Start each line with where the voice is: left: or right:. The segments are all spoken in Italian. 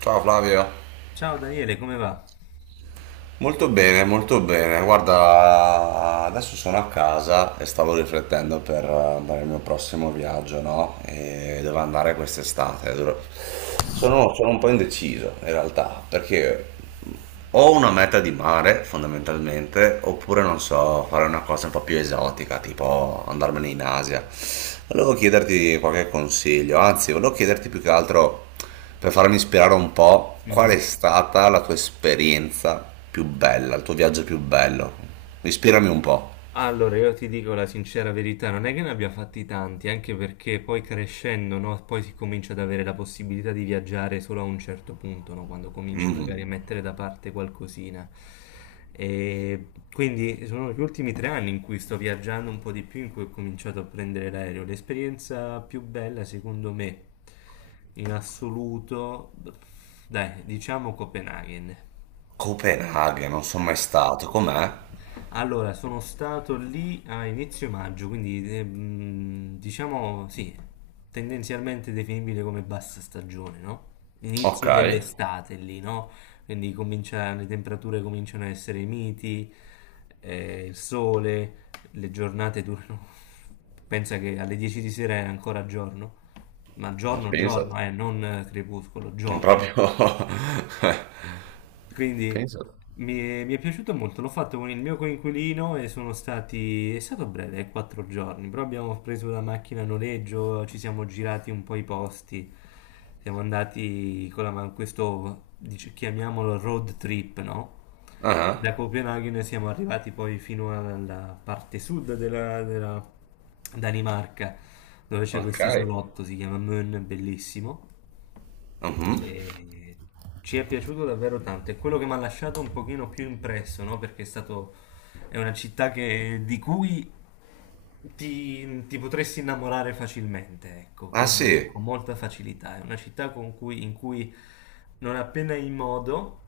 right: Ciao Flavio.
left: Ciao Daniele, come va?
right: Molto bene, molto bene. Guarda, adesso sono a casa e stavo riflettendo per andare al mio prossimo viaggio, no? E dove andare quest'estate. Sono un po' indeciso in realtà, perché ho una meta di mare fondamentalmente, oppure non so, fare una cosa un po' più esotica, tipo andarmene in Asia. Volevo chiederti qualche consiglio, anzi, volevo chiederti più che altro per farmi ispirare un po', qual è
left: Mhm.
right: stata la tua esperienza più bella, il tuo viaggio più bello? Ispirami un po'.
left: Allora, io ti dico la sincera verità, non è che ne abbia fatti tanti, anche perché poi crescendo, no, poi si comincia ad avere la possibilità di viaggiare solo a un certo punto, no, quando cominci
right: Mm,
left: magari a mettere da parte qualcosina. E quindi sono gli ultimi 3 anni in cui sto viaggiando un po' di più, in cui ho cominciato a prendere l'aereo. L'esperienza più bella, secondo me, in assoluto, dai, diciamo Copenaghen.
right: Copenaghen, non sono mai stato, com'è?
left: Allora, sono stato lì a inizio maggio, quindi diciamo sì, tendenzialmente definibile come bassa stagione, no?
right: Ok,
left: Inizio dell'estate lì, no? Quindi le temperature cominciano a essere miti, il sole, le giornate durano. Pensa che alle 10 di sera è ancora giorno, ma
right: ma
left: giorno,
right: pensate,
left: giorno, non crepuscolo,
right: non
left: giorno.
right: proprio...
left: Quindi
right: pensate.
left: mi è piaciuto molto, l'ho fatto con il mio coinquilino e è stato breve, 4 giorni, però abbiamo preso la macchina a noleggio, ci siamo girati un po' i posti, siamo andati con la, ma- questo, dice- chiamiamolo road trip, no?
right: Ah,
left: Da Copenaghen siamo arrivati poi fino alla parte sud della Danimarca, dove c'è
right: ok.
left: questo isolotto, si chiama Møn, bellissimo.
right: Mhm.
left: E ci è piaciuto davvero tanto. È quello che mi ha lasciato un pochino più impresso, no? Perché è una città di cui ti potresti innamorare facilmente, ecco,
right: Ah
left: con,
right: sì,
left: con molta facilità. È una città in cui non appena hai modo,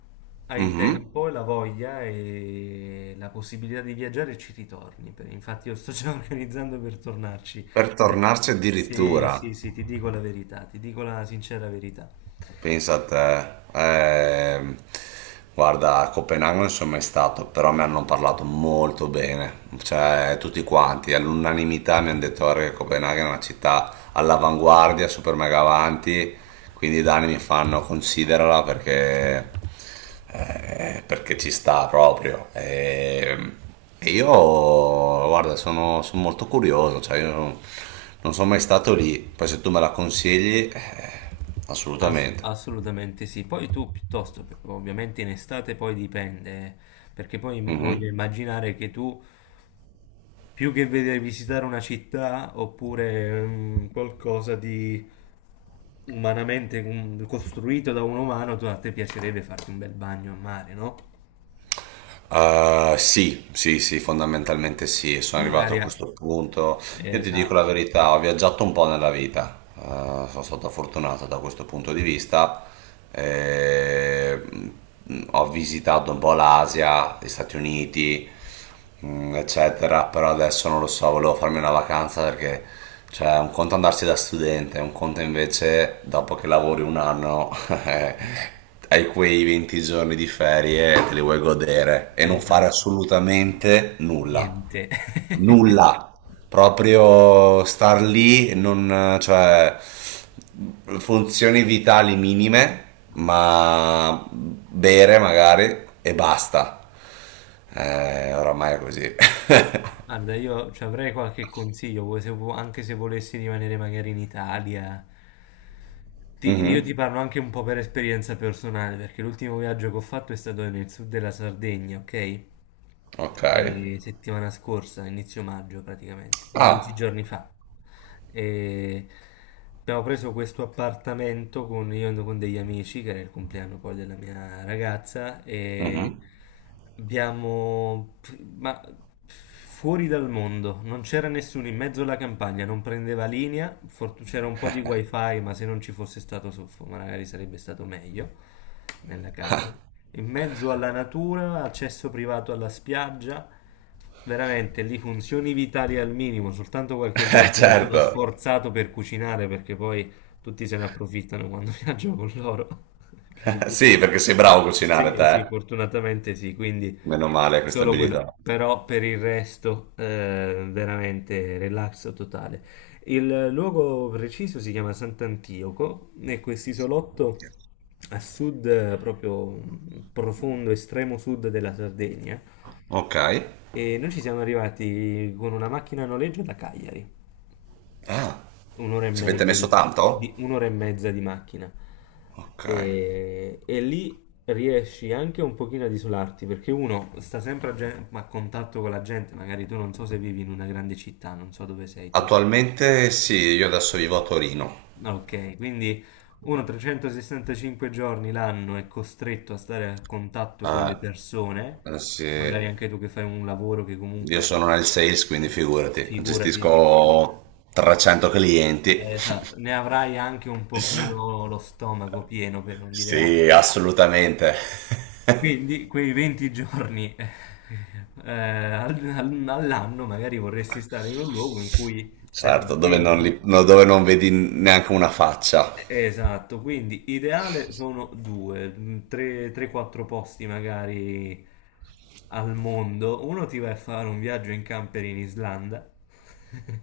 left: hai
right: mhm.
left: tempo, e la voglia e la possibilità di viaggiare, ci ritorni. Infatti, io sto già organizzando per tornarci.
right: Per
left: Ti dico-
right: tornarci
left: Sì, sì,
right: addirittura.
left: sì, ti dico la verità, ti dico la sincera verità.
right: Pensa a te. Guarda, a Copenaghen non sono mai stato, però mi hanno parlato molto bene, cioè tutti quanti, all'unanimità mi hanno detto "Guarda che Copenaghen è una città all'avanguardia, super mega avanti, quindi i danni mi fanno considerala perché perché ci sta proprio. E io, guarda, sono molto curioso, cioè io non, non sono mai stato lì, poi se tu me la consigli, assolutamente.
left: Assolutamente sì. Poi tu piuttosto, ovviamente in estate poi dipende, perché poi voglio
right: Mhm.
left: immaginare che tu più che vedere visitare una città oppure qualcosa di umanamente costruito da un umano, a te piacerebbe farti un bel bagno a mare, no?
right: Sì, sì, sì, fondamentalmente sì, sono arrivato
left: Magari
right: a
left: a-
right: questo punto. Io ti dico la
left: Esatto,
right: verità, ho viaggiato un po' nella vita. Sono stato fortunato da questo punto di vista. Eh, ho visitato un po' l'Asia, gli Stati Uniti, eccetera, però adesso non lo so, volevo farmi una vacanza perché cioè un conto andarsi da studente, un conto invece dopo che lavori un anno hai quei 20 giorni di ferie e te li vuoi godere e non fare
left: esatto.
right: assolutamente nulla.
left: Niente.
right: Nulla, proprio star lì, non, cioè, funzioni vitali minime, ma bere magari e basta. Oramai è così.
left: Guarda, io ci avrei qualche consiglio, vuoi se vu- anche se volessi rimanere magari in Italia. Io ti
right: Mhm,
left: parlo anche un po' per esperienza personale, perché l'ultimo viaggio che ho fatto è stato nel sud della Sardegna, ok?
right: ok.
left: E settimana scorsa, inizio maggio praticamente, dieci
right: Ah,
left: giorni fa. E abbiamo preso questo appartamento con, io ando con degli amici, che era il compleanno poi della mia ragazza, e
right: mhm.
left: abbiamo... ma fuori dal mondo, non c'era nessuno in mezzo alla campagna, non prendeva linea, c'era un po' di wifi, ma se non ci fosse stato soffo, magari sarebbe stato meglio nella casa. In mezzo alla natura, accesso privato alla spiaggia, veramente lì funzioni vitali al minimo, soltanto qualche volta mi sono
right: Certo.
left: sforzato per cucinare perché poi tutti se ne approfittano quando viaggio con loro. Quindi-
right: Sì, perché sei bravo a cucinare
left: Sì, sì,
right: te.
left: fortunatamente sì,
right: Meno male questa
left: solo
right: abilità.
left: quello, però per il resto veramente relax totale. Il luogo preciso si chiama Sant'Antioco e quest'isolotto a sud, proprio profondo, estremo sud della Sardegna.
right: Ok.
left: E noi ci siamo arrivati con una macchina a noleggio da Cagliari.
right: Ah,
left: Un'ora e
right: ci avete
left: mezza
right: messo
left: di,
right: tanto?
left: di- un'ora e mezza di macchina.
right: Ok.
left: E lì riesci anche un pochino ad isolarti, perché uno sta sempre a contatto con la gente, magari tu non so se vivi in una grande città, non so dove sei tu.
right: Attualmente sì, io adesso vivo a Torino.
left: Ok, quindi uno 365 giorni l'anno è costretto a stare a contatto con le
right: Eh,
left: persone,
right: sì.
left: magari anche tu che fai un lavoro che
right: Io
left: comunque,
right: sono nel sales, quindi
left: eh,
right: figurati,
left: figurati.
right: gestisco 300 clienti.
left: Esatto, ne avrai anche un pochino lo stomaco pieno per non dire altro.
right: Sì, assolutamente.
left: Quindi quei 20 giorni all'anno magari vorresti stare in un luogo in cui sei
right: Certo, dove
left: tranquillo,
right: non,
left: no?
right: li- no, dove non vedi neanche una faccia.
left: Esatto, quindi ideale sono 3-4 posti magari al mondo. Uno ti vai a fare un viaggio in camper in Islanda.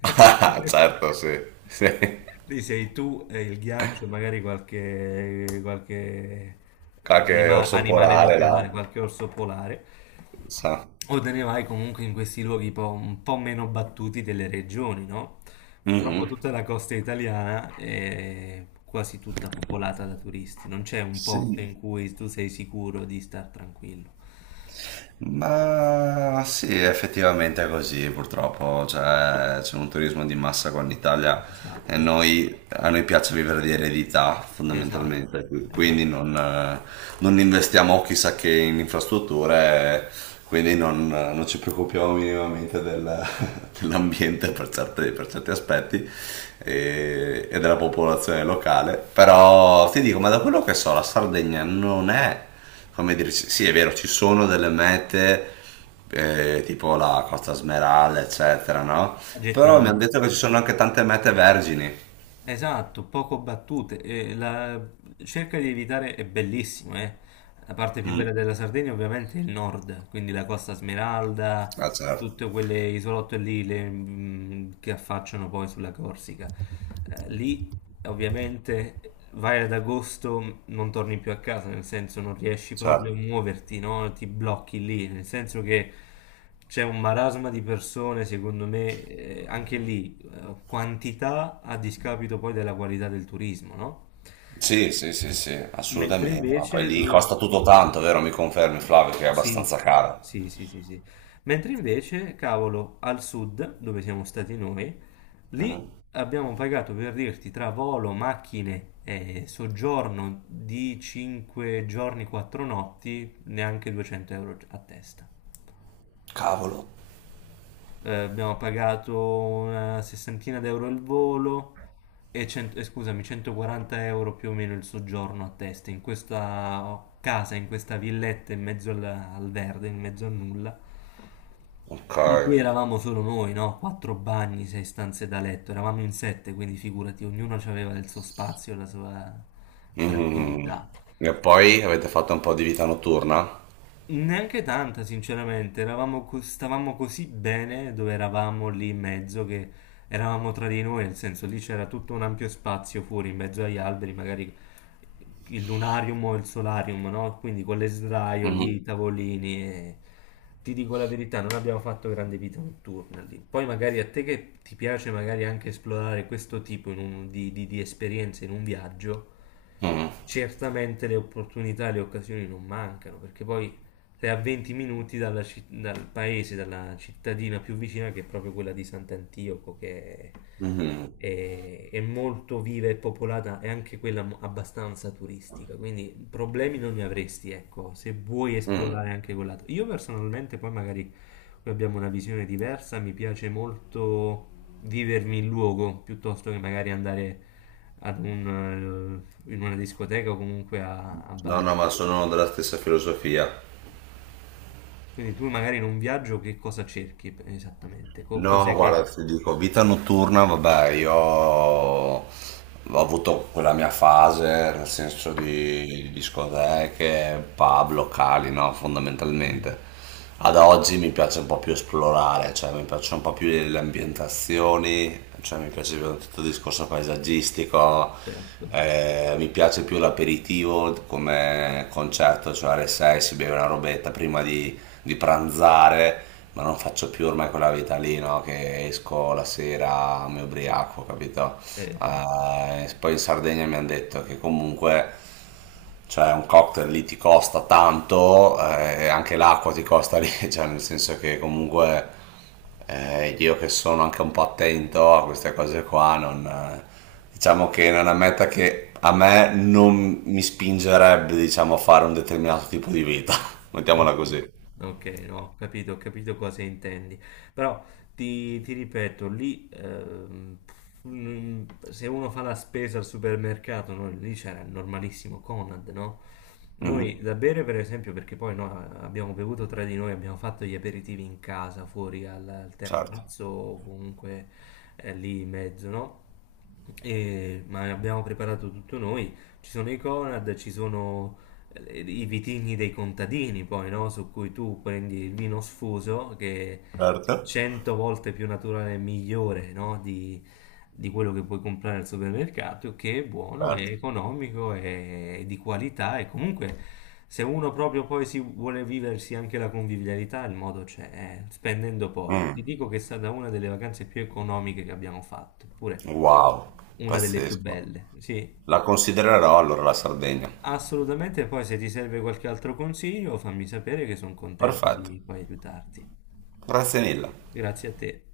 right: Certo, sì. Sì.
left: Lì sei tu e il ghiaccio, magari qualche
right: Qualche orso
left: animale
right: polare là.
left: locale, qualche orso polare.
right: Sa.
left: O te ne vai comunque in questi luoghi un po' meno battuti delle regioni, no? Purtroppo
right: Mhm.
left: tutta la costa italiana è quasi tutta popolata da turisti, non c'è un
right: Sì.
left: posto in cui tu sei sicuro di star tranquillo.
right: Ma sì, effettivamente è così, purtroppo cioè, c'è un turismo di massa qua in Italia e
left: Esatto,
right: a noi piace vivere di eredità
left: esatto,
right: fondamentalmente, quindi
left: esatto.
right: non investiamo chissà che in infrastrutture, quindi non ci preoccupiamo minimamente dell'ambiente per per certi aspetti e della popolazione locale, però ti dico, ma da quello che so, la Sardegna non è come dire, sì sì, è vero, ci sono delle mete tipo la Costa Smeralda, eccetera, no? Però mi hanno
left: Gettonati.
right: detto che ci sono anche tante mete vergini.
left: Esatto, poco battute. Cerca di evitare, è bellissimo, eh. La parte più bella
right: Mm.
left: della Sardegna ovviamente è il nord, quindi la Costa Smeralda,
right: Ah, certo,
left: tutte quelle isolotte lì che affacciano poi sulla Corsica. Lì ovviamente vai ad agosto, non torni più a casa, nel senso non riesci proprio a
right: certo.
left: muoverti, no? Ti blocchi lì, nel senso che c'è un marasma di persone, secondo me, anche lì quantità a discapito poi della qualità del turismo, no?
right: Sì, sì, sì, sì,
left: Mentre
right: assolutamente. Ma poi
left: invece
right: lì
left: dove...
right: costa tutto tanto, vero? Mi confermi, Flavio, che è
left: Sì,
right: abbastanza caro.
left: sì, sì, sì, sì. Mentre invece, cavolo, al sud, dove siamo stati noi, lì
right: Mhm.
left: abbiamo pagato per dirti tra volo, macchine e soggiorno di 5 giorni, 4 notti, neanche 200 euro a testa.
right: Cavolo.
left: Abbiamo pagato una sessantina d'euro al volo e scusami, 140 euro più o meno il soggiorno a testa in questa casa, in questa villetta in mezzo al verde, in mezzo a nulla,
right: Ok.
left: in cui eravamo solo noi, no? Quattro bagni, sei stanze da letto, eravamo in sette, quindi figurati, ognuno aveva il suo spazio, la sua
right: Mhm.
left: tranquillità.
right: E poi avete fatto un po' di vita notturna?
left: Neanche tanta, sinceramente, stavamo così bene dove eravamo lì in mezzo che eravamo tra di noi, nel senso lì c'era tutto un ampio spazio fuori in mezzo agli alberi, magari il lunarium o il solarium, no? Quindi con le sdraio lì, i
right: Mhm.
left: tavolini. Ti dico la verità, non abbiamo fatto grande vita notturna lì. Poi magari a te che ti piace magari anche esplorare questo tipo in un- di esperienze in un viaggio,
right: Mhm.
left: certamente le opportunità e le occasioni non mancano, perché poi sei a 20 minuti dalla dal paese, dalla cittadina più vicina, che è proprio quella di Sant'Antioco, che è,
right: Mhm.
left: è- è molto viva e popolata, e anche quella abbastanza turistica, quindi problemi non ne avresti, ecco, se vuoi
right: Mhm.
left: esplorare anche quell'altro. Io personalmente, poi magari qui abbiamo una visione diversa, mi piace molto vivermi il luogo piuttosto che magari andare in una discoteca o comunque a
right: No, no,
left: ballare.
right: ma sono della stessa filosofia.
left: Quindi tu magari in un viaggio che cosa cerchi esattamente?
right: No, guarda, ti dico, vita notturna, vabbè, io ho avuto quella mia fase, nel senso di discoteche, pub, locali, no, fondamentalmente. Ad oggi mi piace un po' più esplorare, cioè mi piacciono un po' più le ambientazioni, cioè mi piace più tutto il discorso paesaggistico,
left: Certo,
right: mi piace più l'aperitivo come concetto, cioè alle 6 si beve una robetta prima di pranzare, ma non faccio più ormai quella vita lì, no? Che esco la sera, mi ubriaco, capito?
left: esatto.
right: Poi in Sardegna mi hanno detto che comunque, cioè, un cocktail lì ti costa tanto, e anche l'acqua ti costa lì, cioè, nel senso che comunque io che sono anche un po' attento a queste cose qua, non, diciamo che non è una meta che a me non mi spingerebbe, diciamo, a fare un determinato tipo di vita,
left: Ok,
right: mettiamola così.
left: ok, no, ho capito cosa intendi. Però ti ripeto, lì mm, se uno fa la spesa al supermercato, no, lì c'era il normalissimo Conad, no?
right: Mh-mh.
left: Noi da bere, per esempio, perché poi no, abbiamo bevuto tra di noi, abbiamo fatto gli aperitivi in casa, fuori al
right: Certo,
left: terrazzo o comunque lì in mezzo, no? Ma abbiamo preparato tutto noi. Ci sono i Conad, ci sono i vitigni dei contadini, poi, no? Su cui tu prendi il vino sfuso che è
right: certo,
left: 100 volte più naturale e migliore, no? Di quello che puoi comprare al supermercato, che è buono, è
right: certo.
left: economico, è di qualità e comunque se uno proprio poi si vuole viversi anche la convivialità, il modo c'è, spendendo poco.
right: Mh,
left: Ti dico che è stata una delle vacanze più economiche che abbiamo fatto, eppure
right: wow,
left: una delle più
right: pazzesco.
left: belle. Sì.
right: La considererò allora la Sardegna.
left: Assolutamente, poi se ti serve qualche altro consiglio, fammi sapere che sono contento
right: Perfetto,
left: di poi aiutarti.
right: grazie mille.
left: Grazie a te.